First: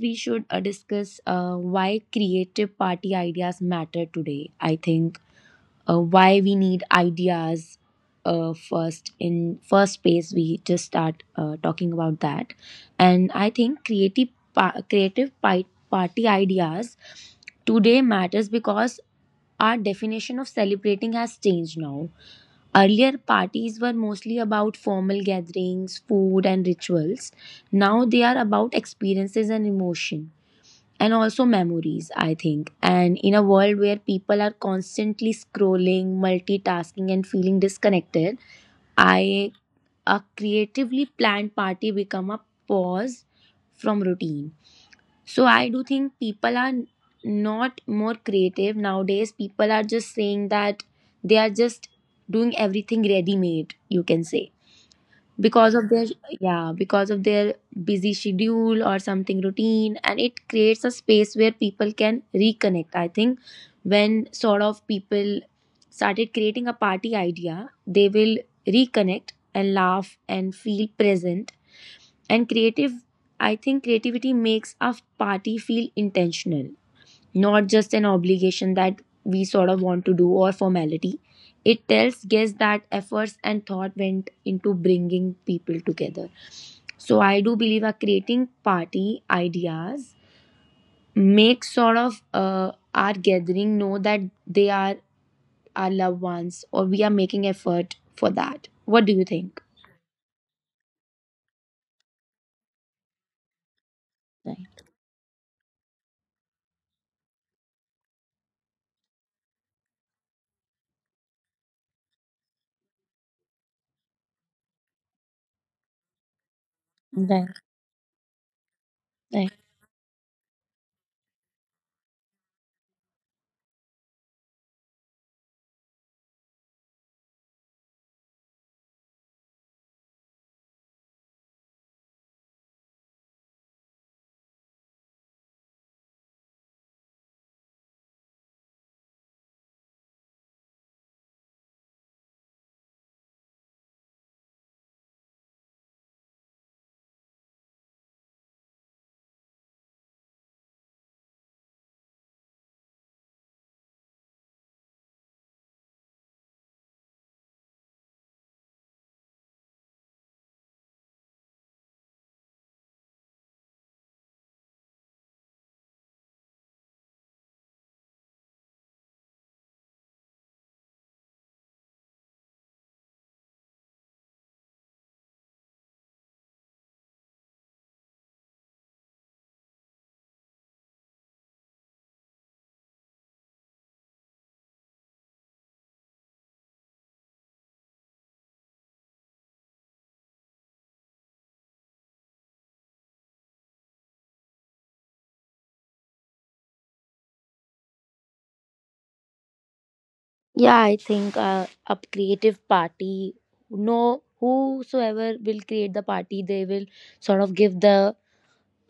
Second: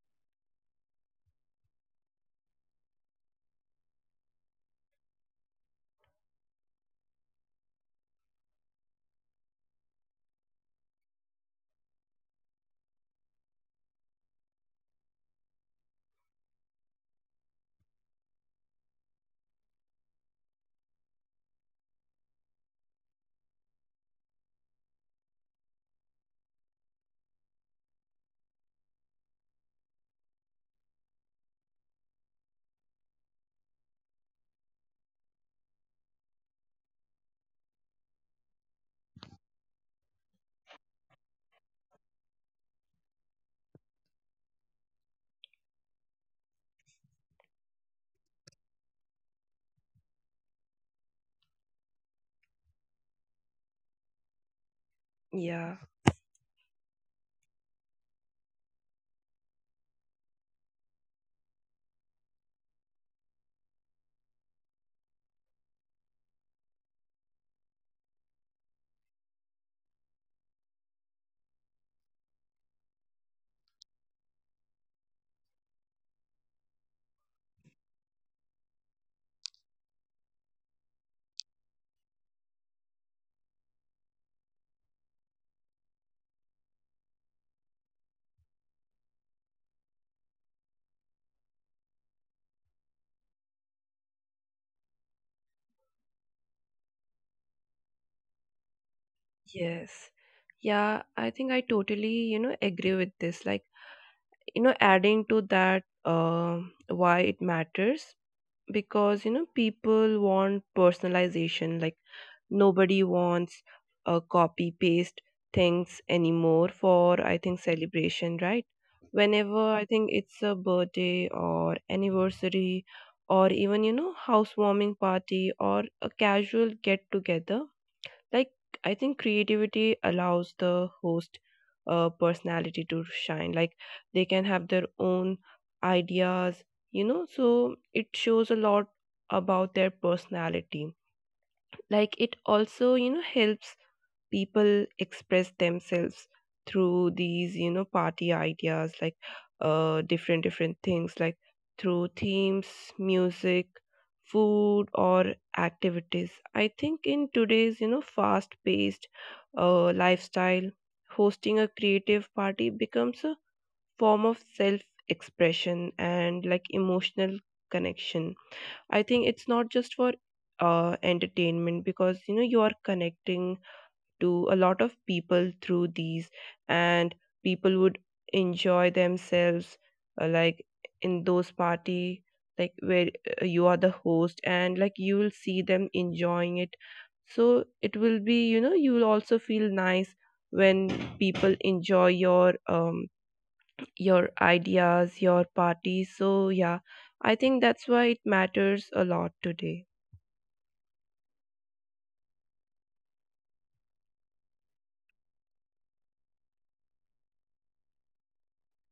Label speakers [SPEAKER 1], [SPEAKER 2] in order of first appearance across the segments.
[SPEAKER 1] we should discuss why creative party ideas matter today. I think why we need ideas first. In first place, we just start talking about that. And I think creative pa- creative pi- party ideas today matters because our definition of celebrating has changed now. Earlier, parties were mostly about formal gatherings, food, and rituals. Now they are about experiences and emotion, and also memories, I think. And in a world where people are constantly scrolling, multitasking, and feeling disconnected, I a creatively planned party become a pause from routine. So I do think people are not more creative nowadays. People are just saying that they are just doing everything ready made, you can say, because
[SPEAKER 2] Yeah.
[SPEAKER 1] of their yeah, because of their busy schedule or something routine. And it creates a space where people can reconnect, I think. When sort of people started creating a party idea, they will reconnect and laugh and feel present and creative. I think creativity makes a party feel intentional, not just an obligation that we sort of want to do, or formality. It tells guests that efforts and thought went into bringing people together. So I do believe our creating party ideas make sort of our gathering know that they are our loved ones or we are making effort for that. What do you think?
[SPEAKER 2] Yes. Yeah, I think I totally, agree with this. Like, you know,
[SPEAKER 1] Right.
[SPEAKER 2] adding to that, why it matters because, you know, people want personalization. Like, nobody wants a copy paste things anymore for, I think, celebration, right?
[SPEAKER 1] Right.
[SPEAKER 2] Whenever I think it's a birthday or anniversary or even, you know, housewarming party or a casual get together like, I think creativity allows the host personality to shine. Like, they can have their own ideas, you know, so it shows a lot about their personality. Like, it also, you know, helps people express themselves through these, you know, party ideas, like different things like through themes, music, food, or activities. I think in today's, you know, fast paced lifestyle, hosting a creative party becomes a form of self expression and like emotional connection. I think it's not just for entertainment, because you know you are connecting to a lot of people through these, and people would enjoy themselves, like in those party, like where you are the host and like you will see them enjoying it. So it will be, you know, you will also feel nice when people enjoy your ideas, your party. So yeah, I think that's why it matters a lot today.
[SPEAKER 1] Yeah, I think a creative party, no, whosoever will create the party, they will sort of give the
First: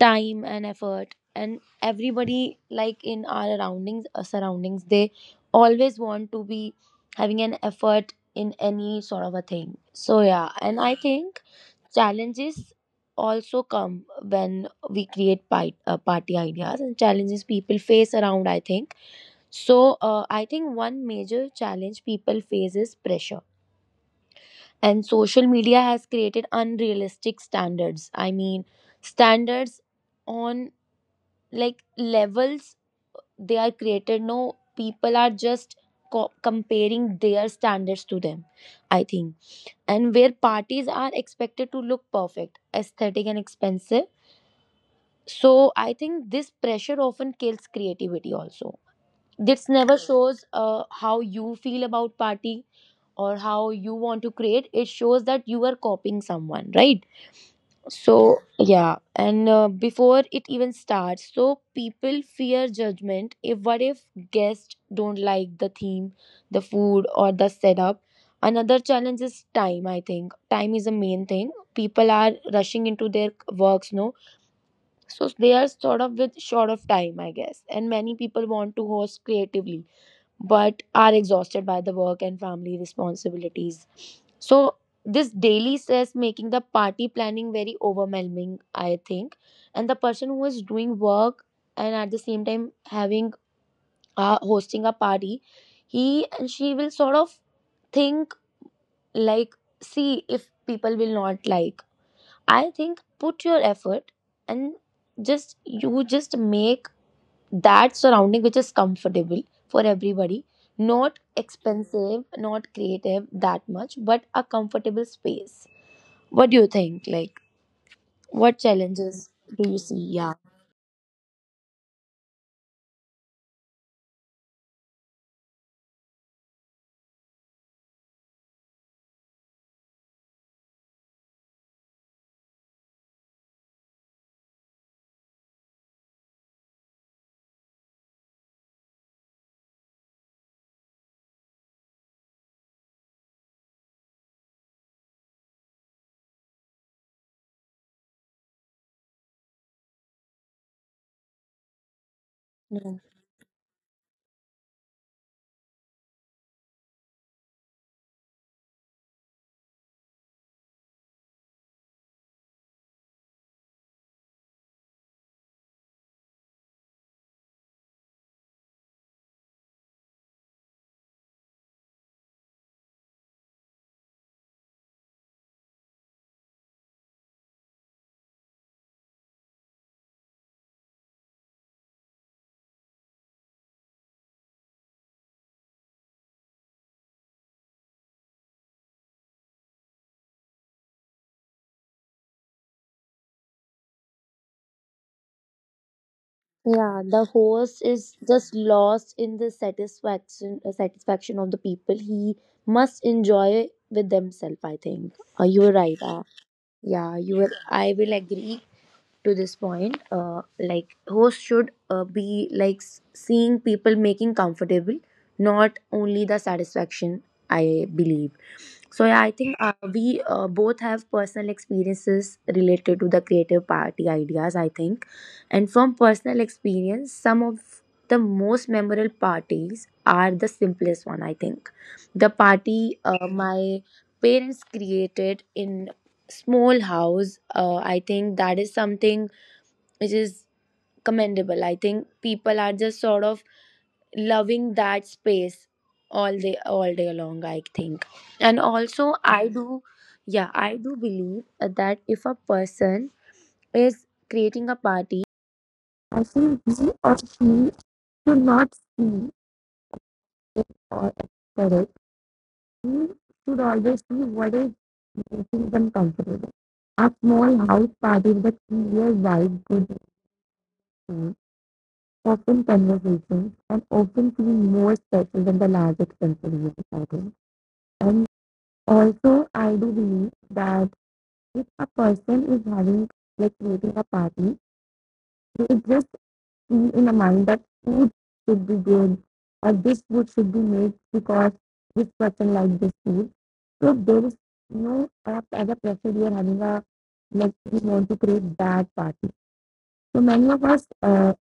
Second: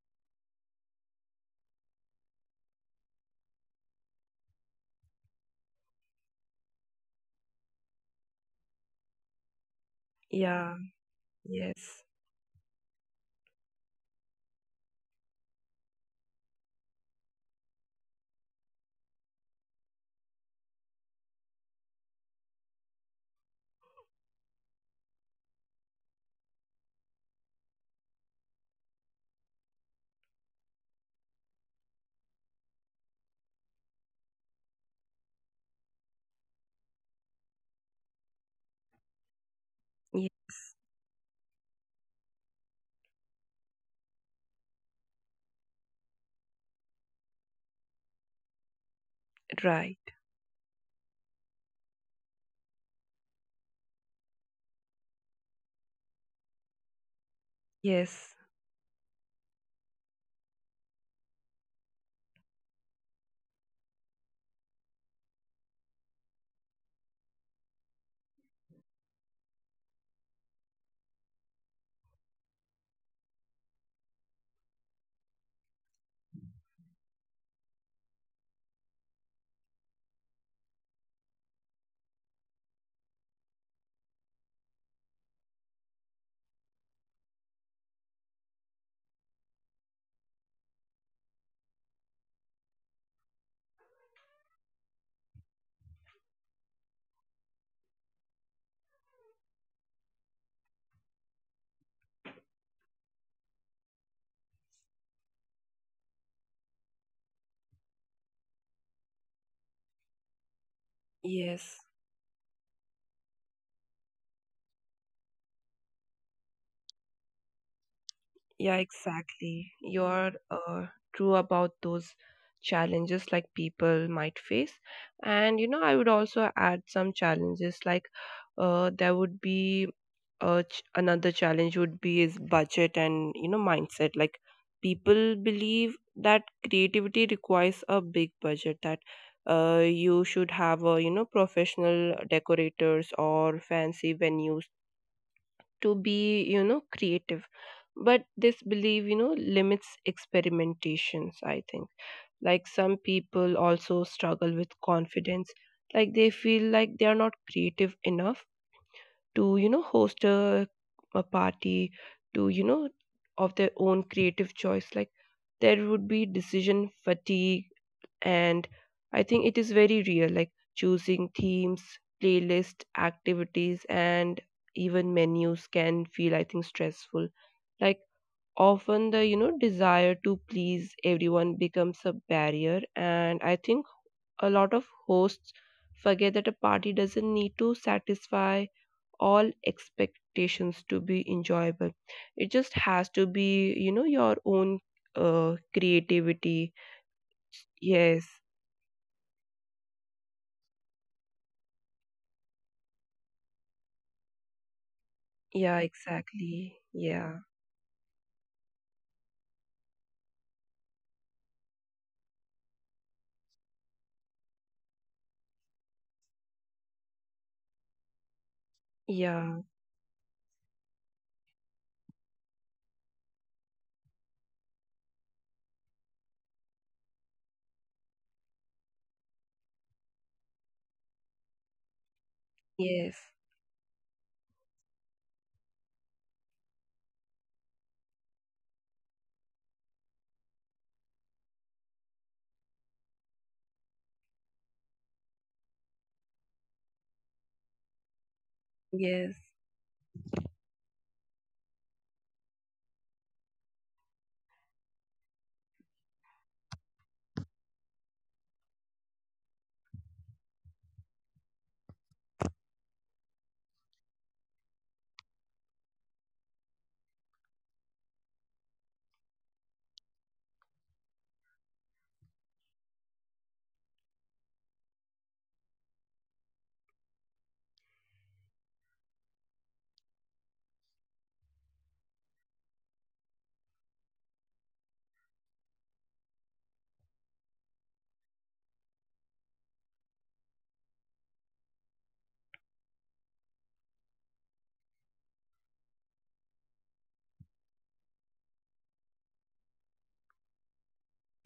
[SPEAKER 1] time and effort. And everybody like in our surroundings they always want to be having an effort in any sort of a thing. So yeah.
[SPEAKER 2] Yeah.
[SPEAKER 1] And I think
[SPEAKER 2] Yes.
[SPEAKER 1] challenges also come when we create party ideas and challenges people face around, I think. So I think one major challenge people face is pressure, and social media has created unrealistic standards. I mean, standards on like levels, they are created, no? People are just comparing their standards to them, I think. And
[SPEAKER 2] Ye-
[SPEAKER 1] where parties are expected to look perfect, aesthetic, and expensive, so I think this pressure often kills creativity also. This never
[SPEAKER 2] right.
[SPEAKER 1] shows how you feel about party or how you want to create. It shows that you are copying someone, right?
[SPEAKER 2] Yes.
[SPEAKER 1] So, yeah. And before it even starts, so people fear judgment. If what if guests don't like the theme, the food, or the setup? Another challenge is time, I think. Time is a main thing. People are rushing into their works, no? So they are sort of with short of time, I guess. And many people want to host creatively but are exhausted by the work and family responsibilities. So, this daily stress making the party planning very overwhelming, I think. And the person who is doing work and at the same time having hosting a party, he and she will sort of think, like, see if people will not like. I think put your effort and just you just make that surrounding which is comfortable for everybody, not
[SPEAKER 2] Yes.
[SPEAKER 1] expensive, not creative that much, but a comfortable space. What do you think, like, what
[SPEAKER 2] Yeah,
[SPEAKER 1] challenges do
[SPEAKER 2] exactly.
[SPEAKER 1] you see?
[SPEAKER 2] You're
[SPEAKER 1] Yeah.
[SPEAKER 2] true about those challenges like people might face. And you know, I would also add some challenges like there would be another challenge would be is budget and you know mindset. Like people believe that creativity requires a big budget, that you should have a, you know, professional decorators or fancy venues to be, you know, creative, but this belief, you know, limits experimentations, I think. Like some
[SPEAKER 1] No.
[SPEAKER 2] people also struggle with confidence, like they feel like they are not creative enough to, you know, host a party to, you know, of their own creative choice. Like there would be decision fatigue, and I think it is very real, like choosing themes, playlist, activities, and even menus can feel, I think, stressful. Like often the, you know, desire to please everyone becomes a barrier, and I think a lot of hosts forget that a party doesn't need to satisfy all expectations to be enjoyable. It just has to be, you know, your own creativity.
[SPEAKER 1] Yeah, the host is
[SPEAKER 2] Yes.
[SPEAKER 1] just lost in the satisfaction of the people. He must enjoy with themselves, I think. You were
[SPEAKER 2] Yeah,
[SPEAKER 1] right.
[SPEAKER 2] exactly.
[SPEAKER 1] Yeah, you
[SPEAKER 2] Yeah.
[SPEAKER 1] were I will agree to this point. Like host should be like seeing people making comfortable, not only the satisfaction, I believe. So yeah, I think
[SPEAKER 2] Yeah.
[SPEAKER 1] we both have personal experiences related to the creative party ideas, I think. And from personal experience, some of the most memorable parties are the simplest one, I think. The party
[SPEAKER 2] Yes.
[SPEAKER 1] my parents created in small house, I think that is something which is commendable. I think people are just sort of loving that space all day long, I think. And also
[SPEAKER 2] Yes.
[SPEAKER 1] I do yeah, I do believe that if a person is creating a party, I think he or she should not see it, or correct. He should always see what is making them comfortable. A small house party with a clear vibe, good open conversations, and often feel more special than the large expensive events, I think. And also, I do believe that if a person is having, like, creating a party, you just see in a mind that food should be good, or this food should be made because this person likes this food. So there is no as a pressure you are having a, like, we want to create that party. So many of us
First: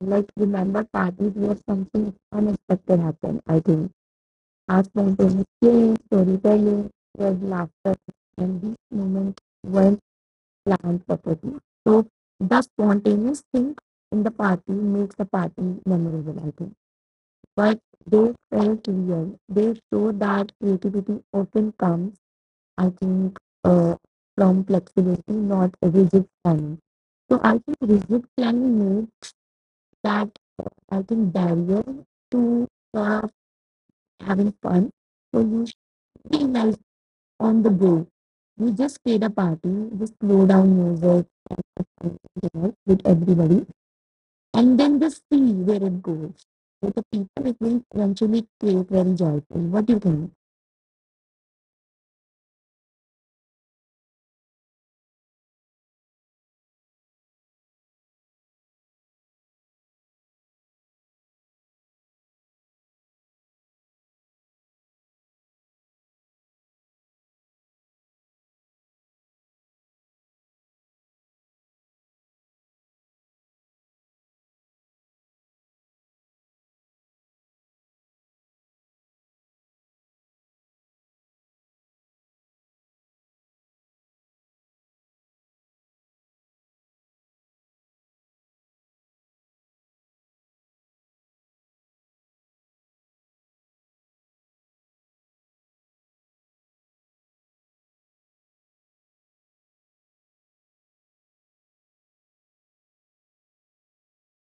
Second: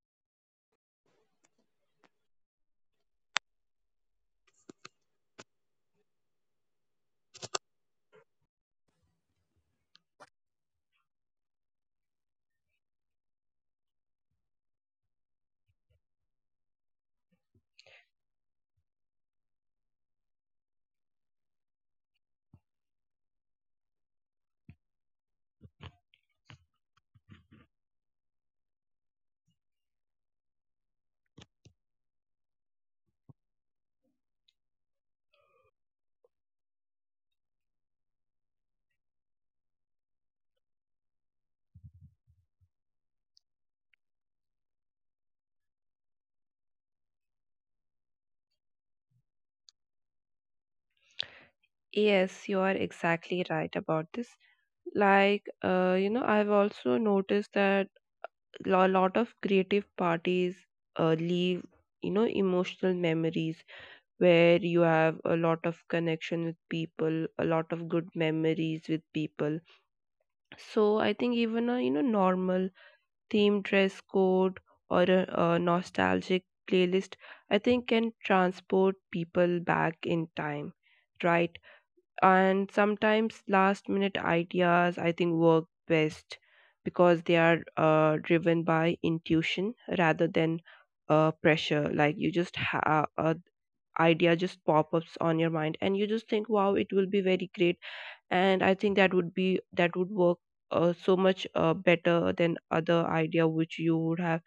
[SPEAKER 1] like remember parties where something unexpected happened. I think our spontaneous games, storytelling, shared laughter, and these moments weren't planned property. So the spontaneous thing in the party makes the party memorable, I think. But they felt real. They show that creativity often comes, I think, uh, from flexibility, not rigid planning. So I think rigid planning makes that, I think, barrier to sort having fun. So you feel like on the go. We just played a party, just slow down music and dinner with everybody, and then just see where it goes. With the people, it will eventually create very joyful. What do you think?
[SPEAKER 2] Yes, you are exactly right about this. Like, you know, I've also noticed that a lot of creative parties leave, you know, emotional memories where you have a lot of connection with people, a lot of good memories with people. So I think even a, you know, normal theme dress code or a nostalgic playlist, I think, can transport people back in time, right? And sometimes last minute ideas, I think, work best because they are driven by intuition rather than pressure. Like you just have a idea just pop ups on your mind and you just think wow it will be very great, and I think that would be, that would work so much better than other idea which you would have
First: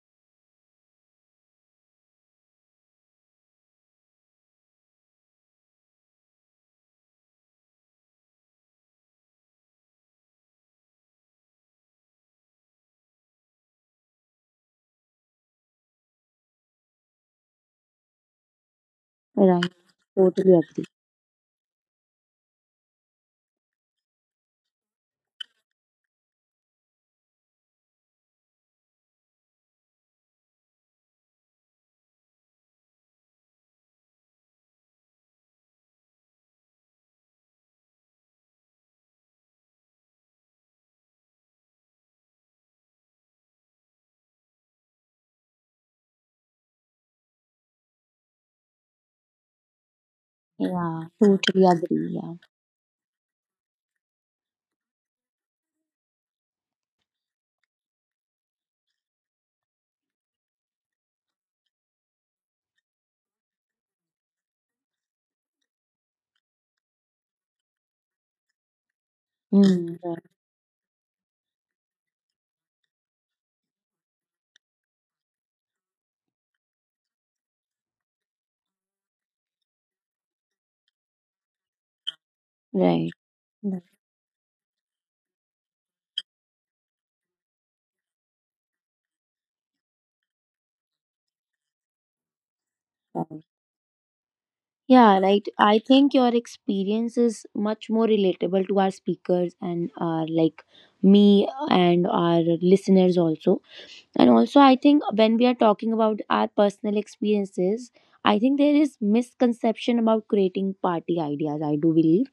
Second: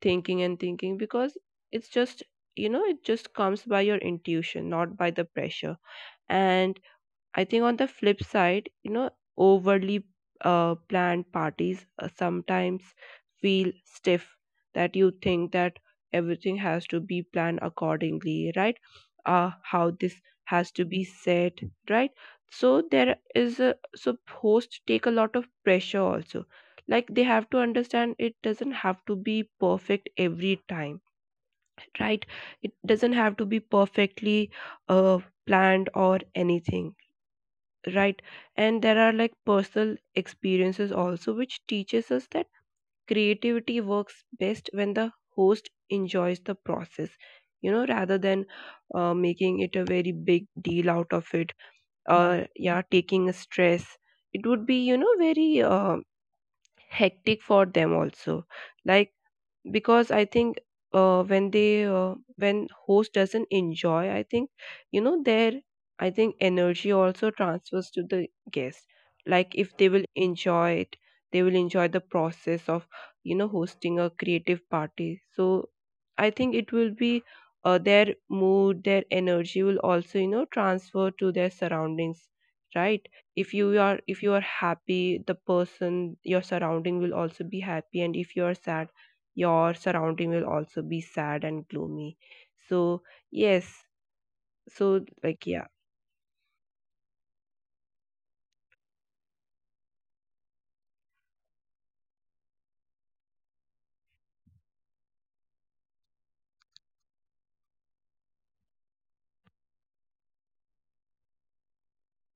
[SPEAKER 2] thinking and thinking, because it's just, you know, it just comes by your intuition, not by the pressure. And I think on the flip side, you know, overly planned parties sometimes feel stiff, that you think that everything has to be planned accordingly, right?
[SPEAKER 1] Right.
[SPEAKER 2] How this
[SPEAKER 1] Totally
[SPEAKER 2] has to
[SPEAKER 1] agree.
[SPEAKER 2] be said, right? So there is a, so hosts take a lot of pressure also. Like they have to understand it doesn't have to be perfect every time, right? It doesn't have to be perfectly uh, planned or anything, right? And there are like personal experiences also which teaches us that creativity works best when the host enjoys the process, you know, rather than making it a very big deal
[SPEAKER 1] Yeah.
[SPEAKER 2] out of it,
[SPEAKER 1] Totally agree. Yeah.
[SPEAKER 2] or yeah, taking a stress. It would be, you know, very hectic for them also, like, because I think when they when host doesn't enjoy, I think, you know, their, I think, energy also transfers to the guest. Like if they
[SPEAKER 1] Mm.
[SPEAKER 2] will enjoy it, they will enjoy the process of, you know, hosting a creative party. So I think it will be their mood, their energy will also, you know, transfer to their surroundings, right?
[SPEAKER 1] Right.
[SPEAKER 2] If you are, if you are happy, the person, your surrounding will also be happy, and if you are sad, your surrounding will also be sad and gloomy. So
[SPEAKER 1] Right.
[SPEAKER 2] yes. So
[SPEAKER 1] Yeah,
[SPEAKER 2] like,
[SPEAKER 1] right.
[SPEAKER 2] yeah.
[SPEAKER 1] I think your experience is much more relatable to our speakers and our, like, me and our listeners also. And also, I think when we are talking about our personal experiences, I think there is misconception about creating party ideas, I do believe.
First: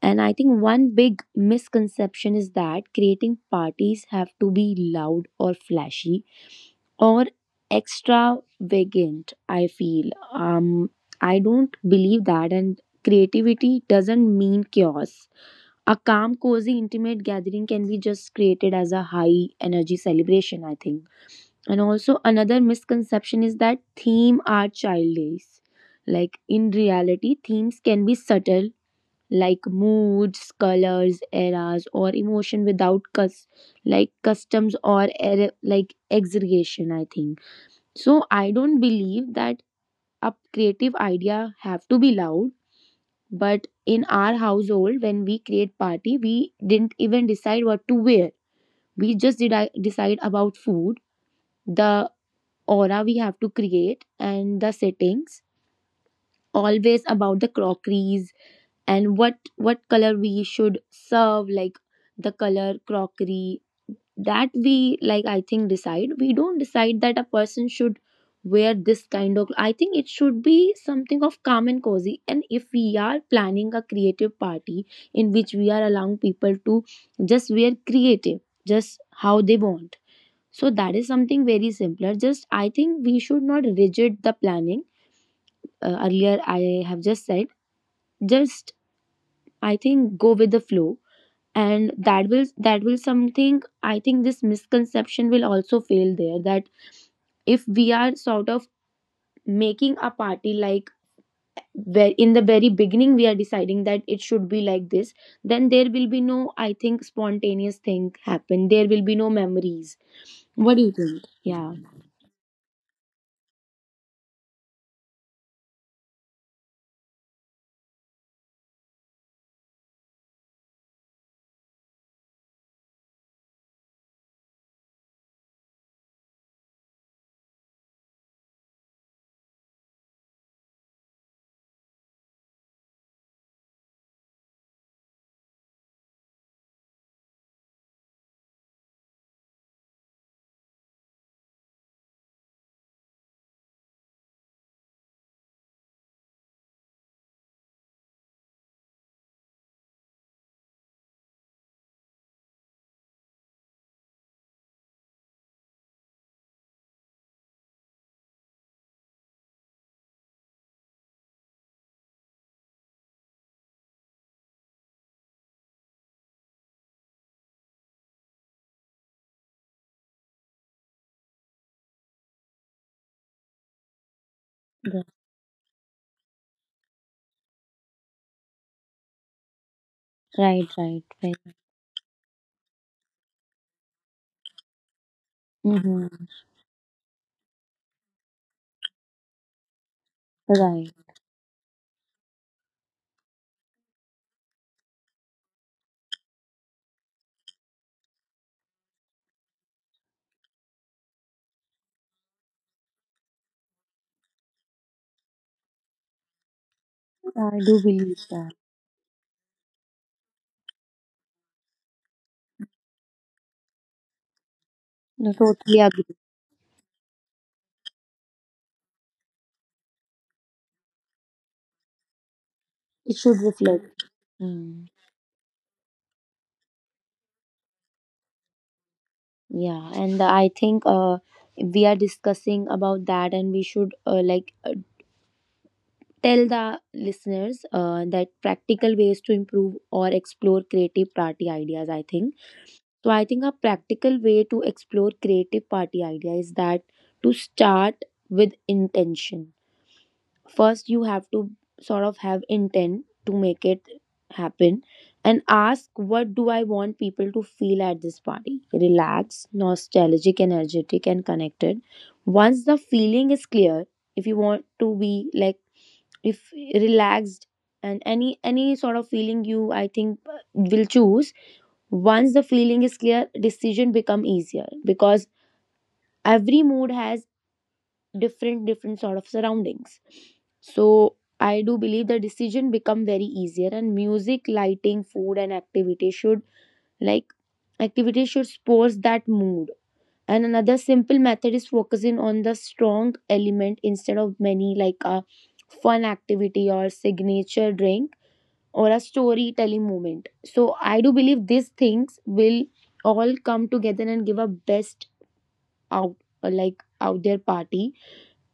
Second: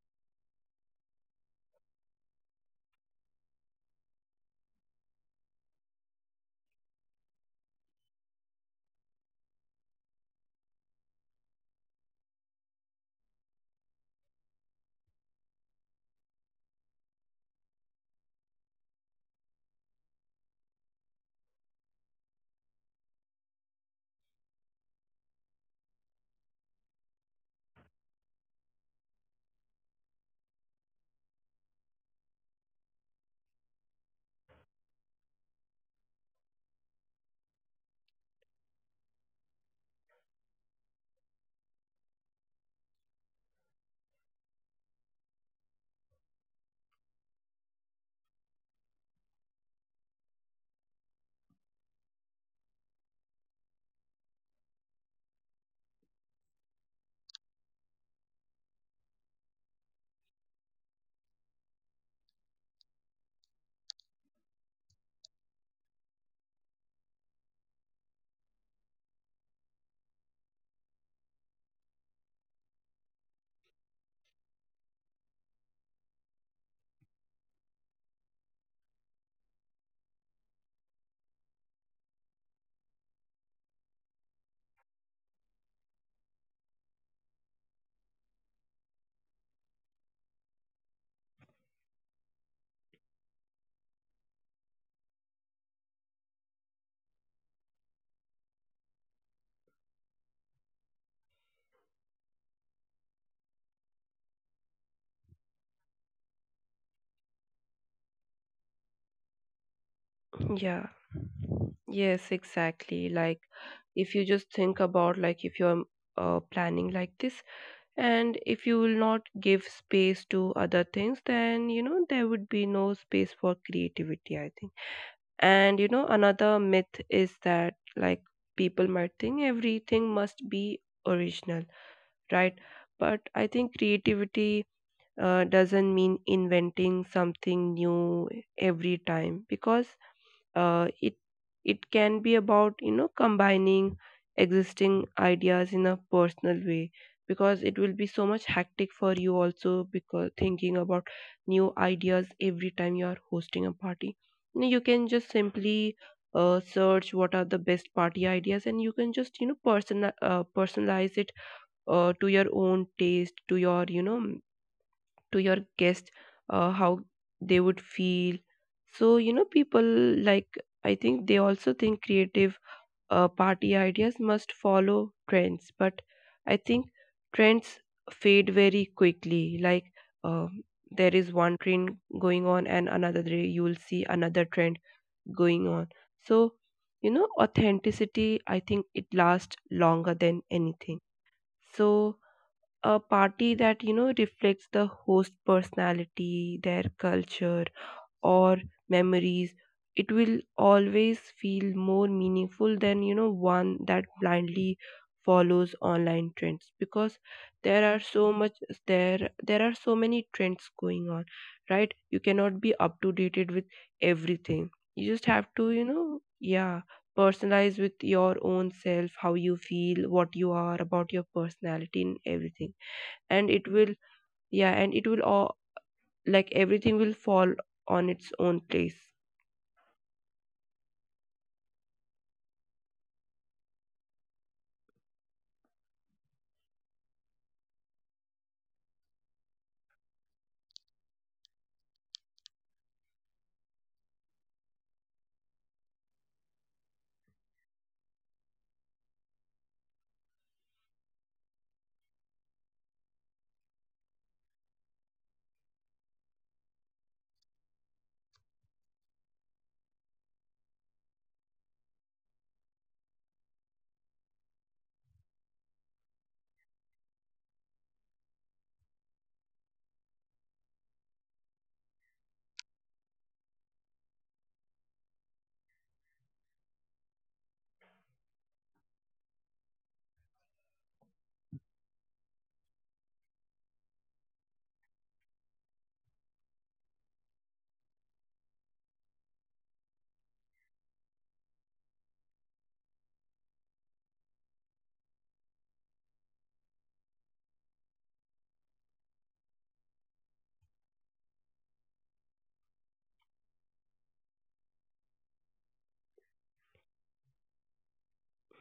[SPEAKER 1] And I think one big misconception is that creating parties have to be loud or flashy or extravagant, I feel. I don't believe that. And creativity doesn't mean chaos. A calm, cozy, intimate gathering can be just created as a high energy celebration, I think. And also, another misconception is that theme are childish. Like in reality, themes can be subtle, like moods, colors, eras, or emotion without like customs, or like exaggeration. I think so. I don't believe that a creative idea have to be loud. But in our household, when we create party, we didn't even decide what to wear. We just did decide about food, the aura we have to create, and the settings always about the crockeries and what color we should serve, like the color crockery that we like, I think, decide. We don't decide that a person should wear this kind of, I think it should be something of calm and cozy. And if we are planning a creative party in which we are allowing people to just wear creative, just how they want, so that is something very simpler. Just I think we should not rigid the planning. Earlier I have just said just, I think, go with the flow. And that will something, I think. This misconception will also fail there, that if we are sort of making a party like, where in the very beginning we are deciding that it should be like this, then there will be no, I think, spontaneous thing happen, there will be no memories. What do
[SPEAKER 2] Yeah,
[SPEAKER 1] you think? Yeah.
[SPEAKER 2] yes, exactly, like if you just think about like if you're planning like this, and if you will not give space to other things, then you know there would be no space for creativity, I think. And you know, another myth is that like people might think everything must be original, right? But I think creativity doesn't mean inventing something new every time, because it, it can be about, you know, combining existing ideas in a personal way, because it will be so much hectic for you also, because thinking about new ideas every time you are hosting a party, you know, you can just simply search what are the best party ideas, and you can just, you know, personalize it to your own taste, to your, you know, to your guest, how they would feel. So you know people like, I think, they also think creative party ideas must follow trends, but I think trends fade very quickly, like uh,
[SPEAKER 1] Right, right,
[SPEAKER 2] there is
[SPEAKER 1] right.
[SPEAKER 2] one trend going on and another day you will see another trend going on.
[SPEAKER 1] Mhm.
[SPEAKER 2] So you know authenticity, I think, it lasts longer than
[SPEAKER 1] Right.
[SPEAKER 2] anything. So a party that, you know, reflects the host personality, their culture, or memories, it will always feel more meaningful than, you know, one that blindly follows online trends, because
[SPEAKER 1] I do
[SPEAKER 2] there are so
[SPEAKER 1] believe
[SPEAKER 2] much,
[SPEAKER 1] that.
[SPEAKER 2] there are so many trends going on, right? You cannot be up to dated with everything, you just
[SPEAKER 1] No,
[SPEAKER 2] have to, you
[SPEAKER 1] totally agree.
[SPEAKER 2] know, yeah, personalize with your own self, how you feel, what you are about, your personality and everything,
[SPEAKER 1] It should
[SPEAKER 2] and it will,
[SPEAKER 1] reflect.
[SPEAKER 2] yeah, and
[SPEAKER 1] Mm,
[SPEAKER 2] it will all, like everything will fall on its own place.
[SPEAKER 1] yeah, and I think we are discussing about that, and we should like tell the listeners that practical ways to improve or explore creative party ideas. I think so. I think a practical way to explore creative party idea is that to start with intention. First you have to sort of have intent to make it happen, and ask, what do I want people to feel at this party? Relax, nostalgic, energetic, and connected. Once the feeling is clear, if you want to be like if relaxed, and any sort of feeling you, I think, will choose. Once the feeling is clear, decision become easier because every mood has different sort of surroundings. So I do believe the decision become very easier, and music, lighting, food, and like activity should sports that mood. And another simple method is focusing on the strong element instead of many, like a fun activity or signature drink or a storytelling moment. So I do believe these things will all come together and give a best out out their party.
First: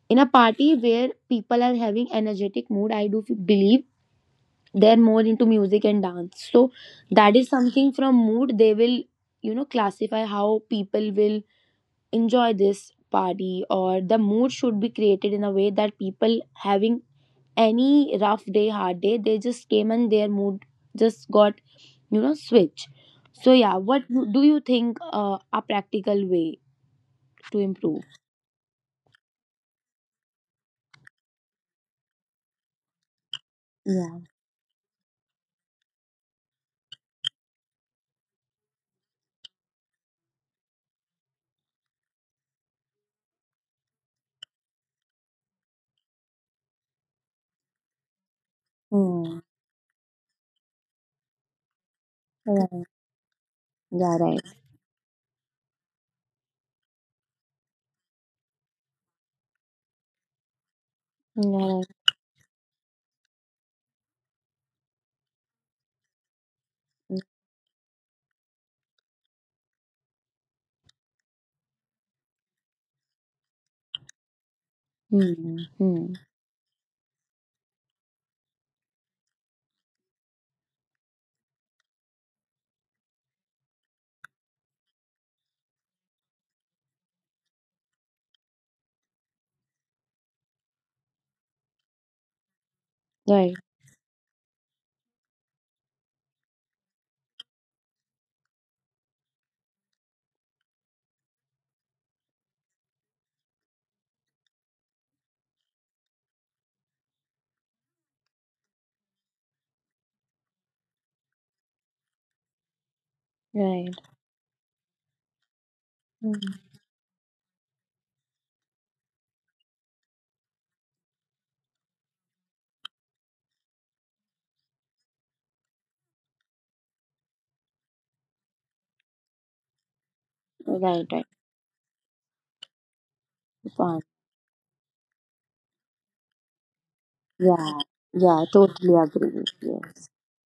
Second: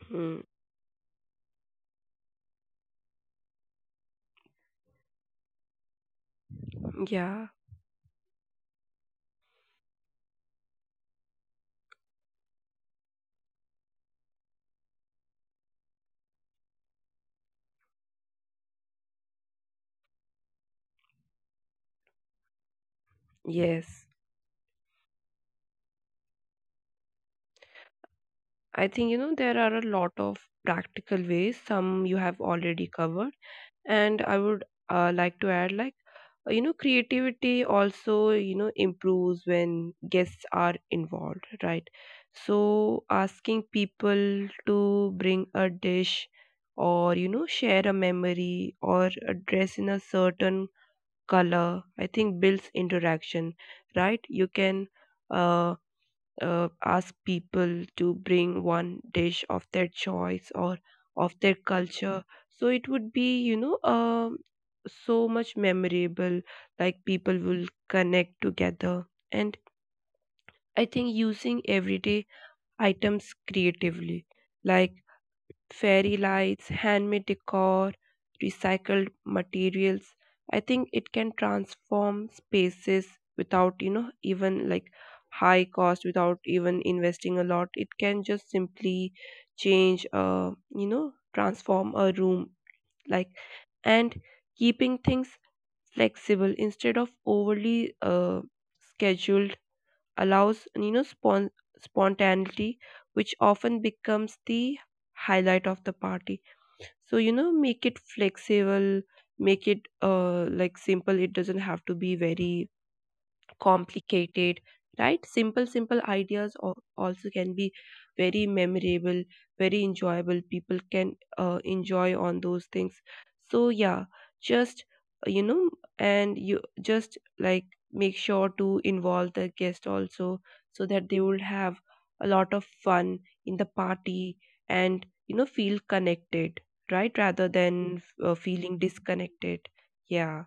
[SPEAKER 1] In a
[SPEAKER 2] Hmm.
[SPEAKER 1] party where people are having energetic mood, I do believe they're more into music and dance. So that
[SPEAKER 2] Yeah.
[SPEAKER 1] is something from mood they will classify how people will enjoy this party. Or the mood should be created in a way that people having any rough day, hard day, they just came and their mood just got switch. So yeah, what
[SPEAKER 2] Yes,
[SPEAKER 1] do you think, a practical way to improve?
[SPEAKER 2] I think, you know, there are a lot of practical ways, some you have already covered, and I would like to add, like you know, creativity also, you know, improves when guests are involved, right? So asking people to bring a dish, or you know, share a memory, or a
[SPEAKER 1] Hmm.
[SPEAKER 2] dress in a certain color, I think, builds
[SPEAKER 1] Yeah,
[SPEAKER 2] interaction,
[SPEAKER 1] yeah,
[SPEAKER 2] right?
[SPEAKER 1] right,
[SPEAKER 2] You can uh, ask people to bring one dish of their choice or of
[SPEAKER 1] yeah,
[SPEAKER 2] their
[SPEAKER 1] right.
[SPEAKER 2] culture. So it would be, you know, so much memorable, like people will connect together. And I think using everyday items creatively, like
[SPEAKER 1] Hmm. Hmm.
[SPEAKER 2] fairy lights, handmade decor, recycled materials, I think it can transform spaces without, you know, even like high cost, without even investing a lot. It can just simply change, you know, transform a room, like,
[SPEAKER 1] Right,
[SPEAKER 2] and keeping things flexible instead of overly scheduled allows, you know, spontaneity, which often becomes the highlight of the party. So you know make it flexible, make it like simple, it doesn't have to be very
[SPEAKER 1] right.
[SPEAKER 2] complicated, right? Simple, simple ideas
[SPEAKER 1] Mm.
[SPEAKER 2] also can be very memorable, very enjoyable. People can enjoy on those things. So yeah, just you know, and you just like make sure to involve the guest also so
[SPEAKER 1] Right,
[SPEAKER 2] that they
[SPEAKER 1] right.
[SPEAKER 2] will have a lot of fun in the
[SPEAKER 1] Good point.
[SPEAKER 2] party and you know feel connected, right, rather
[SPEAKER 1] Yeah,
[SPEAKER 2] than
[SPEAKER 1] yeah,
[SPEAKER 2] feeling
[SPEAKER 1] totally agree.
[SPEAKER 2] disconnected.
[SPEAKER 1] Yes,
[SPEAKER 2] Yeah.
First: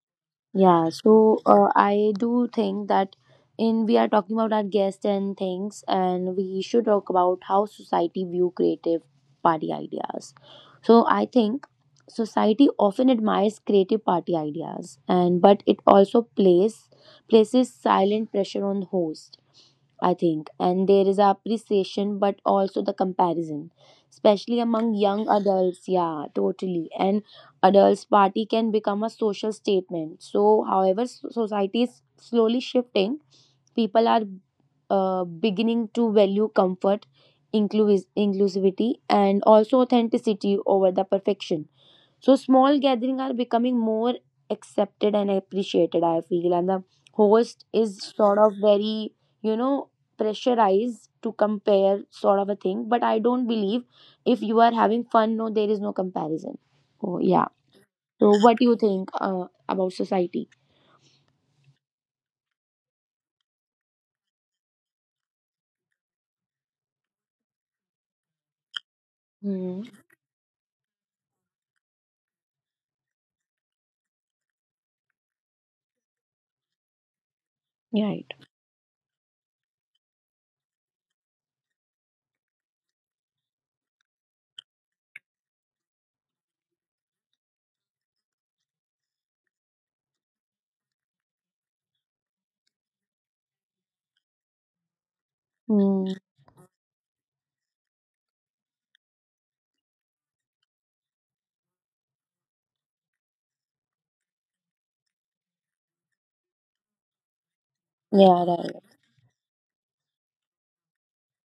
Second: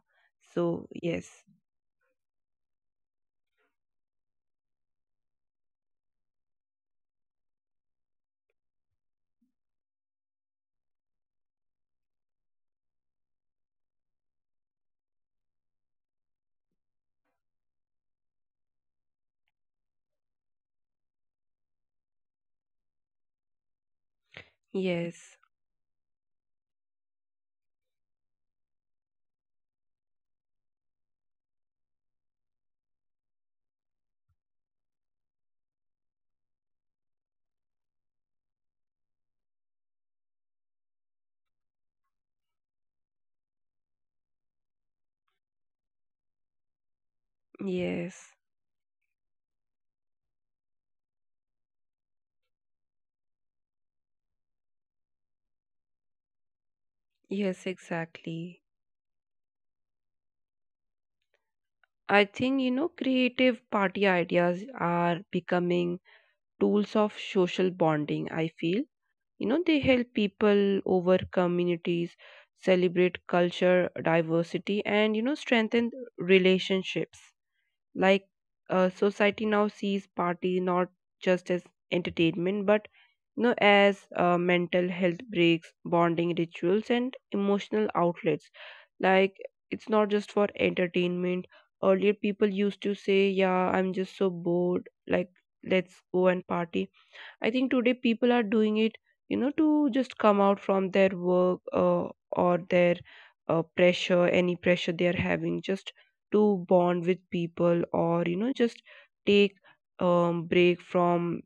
[SPEAKER 2] So
[SPEAKER 1] yeah.
[SPEAKER 2] yes.
[SPEAKER 1] So I do think that in we are talking about our guests and things, and we should talk about how society view creative party ideas. So I think society often admires creative party ideas, and but it also plays places silent pressure on host, I think. And there is appreciation, but also the comparison, especially among young
[SPEAKER 2] Yes.
[SPEAKER 1] adults. Yeah, totally. And adults' party can become a social statement. So, however, society is slowly shifting. People are beginning to value comfort, inclusivity, and also authenticity over the perfection. So small gatherings are becoming more accepted and appreciated, I feel. And the host is
[SPEAKER 2] Yes,
[SPEAKER 1] sort of very, you know, pressurized to compare sort of a thing. But I don't believe if you are having fun, no, there is no comparison. Oh yeah.
[SPEAKER 2] yes,
[SPEAKER 1] So what
[SPEAKER 2] exactly.
[SPEAKER 1] do you think about society?
[SPEAKER 2] I think, you know, creative party ideas are becoming tools of social bonding, I feel. You know, they
[SPEAKER 1] Hmm.
[SPEAKER 2] help people over communities, celebrate culture diversity, and, you know, strengthen relationships. Like
[SPEAKER 1] Right.
[SPEAKER 2] society now sees party not just as entertainment, but you know, as mental health breaks, bonding rituals, and emotional outlets. Like it's not just for entertainment. Earlier, people used to say, "Yeah, I'm just so bored. Like let's
[SPEAKER 1] Hmm.
[SPEAKER 2] go and party." I think today people are doing it, you know, to just come out from their work, or their pressure, any pressure they are having, just to bond with people, or, you
[SPEAKER 1] Yeah,
[SPEAKER 2] know,
[SPEAKER 1] right.
[SPEAKER 2] just take, break from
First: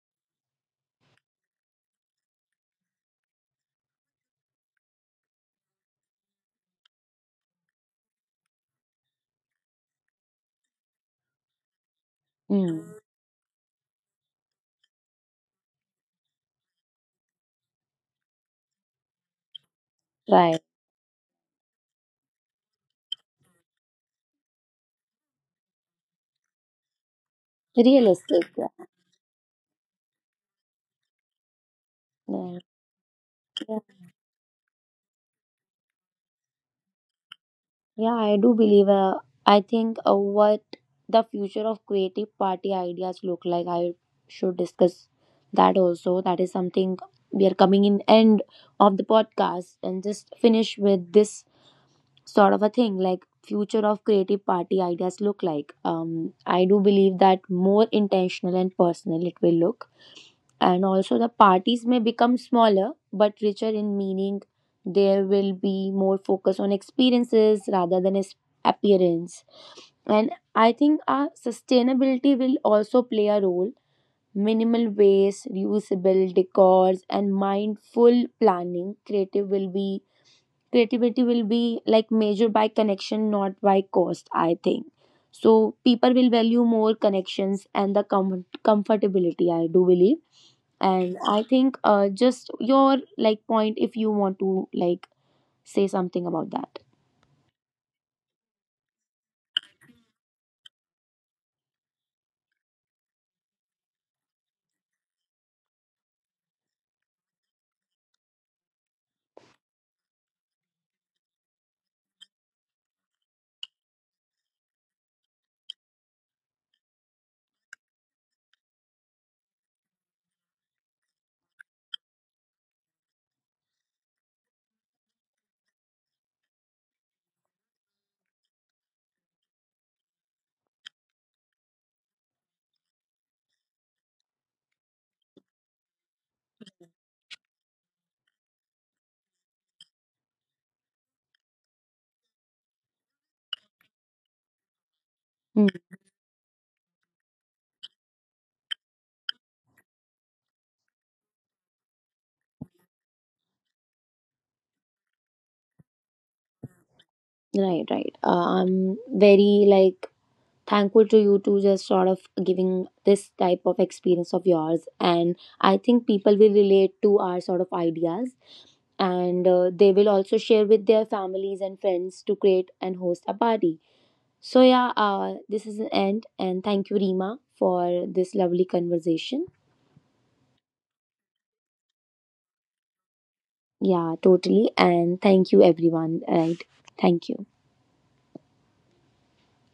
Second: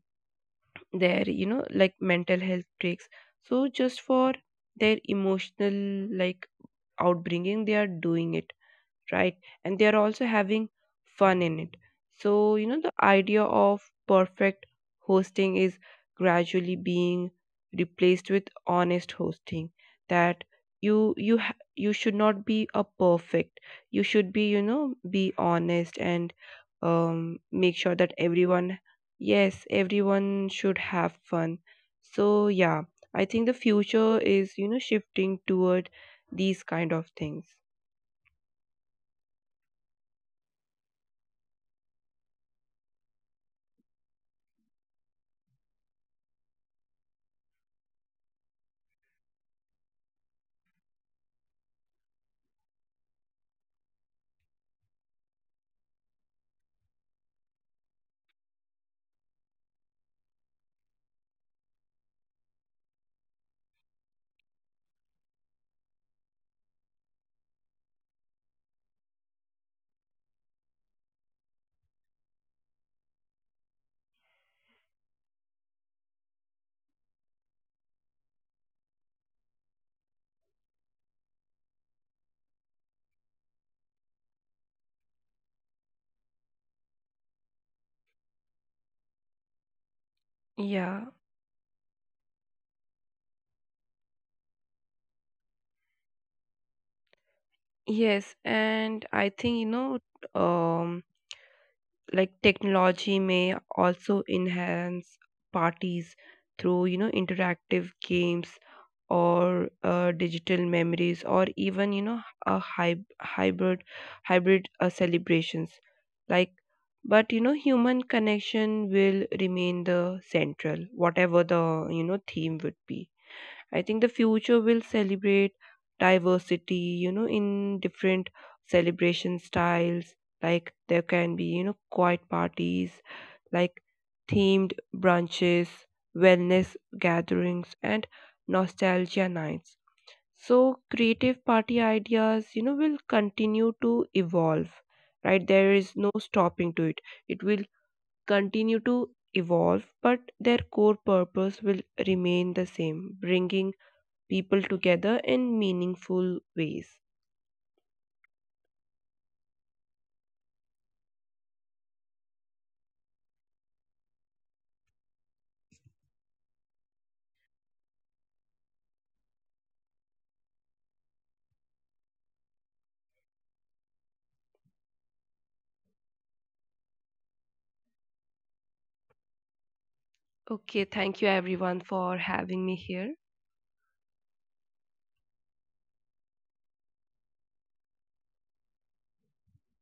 [SPEAKER 2] their, you know, like mental health breaks. So just for their emotional, like, outbringing, they are doing it, right? And they are also having fun in it. So, you know,
[SPEAKER 1] Hmm.
[SPEAKER 2] the idea of perfect hosting is gradually being replaced with honest hosting that,
[SPEAKER 1] Right.
[SPEAKER 2] you you should not be a perfect, you should be, you know, be honest and make sure that
[SPEAKER 1] Realistic.
[SPEAKER 2] everyone, yes, everyone should have fun. So
[SPEAKER 1] Yeah.
[SPEAKER 2] yeah, I think the
[SPEAKER 1] Right.
[SPEAKER 2] future is, you know, shifting toward these kind of things.
[SPEAKER 1] Yeah, I do believe. I think what the future of creative party ideas look like, I should discuss that also. That is something we are coming in end of the podcast and just finish with this sort of a thing like future of creative party ideas look like. I do believe that more intentional and personal it will look. And also the parties may become smaller but richer in meaning. There will be more focus on experiences rather than appearance. And I think our sustainability will also play a role. Minimal waste, reusable decors, and mindful planning. Creative will be Creativity will be, like, measured by connection, not by cost, I think. So people will value more connections and the comfortability, I do believe.
[SPEAKER 2] Yeah.
[SPEAKER 1] And I think just your, like, point, if you want to, like, say something about that.
[SPEAKER 2] Yes, and I think you know, um, like technology may also enhance parties through you know interactive games or digital memories, or even you know a hybrid, hybrid celebrations. Like, but you know, human connection will remain the central, whatever the, you know, theme would be. I think the future will celebrate diversity, you know, in different celebration styles. Like there can be, you know, quiet parties, like themed brunches, wellness gatherings, and nostalgia nights. So creative party ideas, you know, will continue to evolve, right?
[SPEAKER 1] Mm.
[SPEAKER 2] There is no stopping to it. It will continue to evolve, but their core purpose will remain the same, bringing people together in meaningful ways.
[SPEAKER 1] Right, right. I'm very, like, thankful to you to just sort of giving this type of experience of yours. And I think people will relate to our sort of ideas, and they will also share with their families and friends to create and host a party. So yeah, this is the end. And thank you, Rima, for this lovely conversation.
[SPEAKER 2] Okay, thank you everyone for having me here.
[SPEAKER 1] Yeah, totally. And thank you, everyone. Right. Thank you.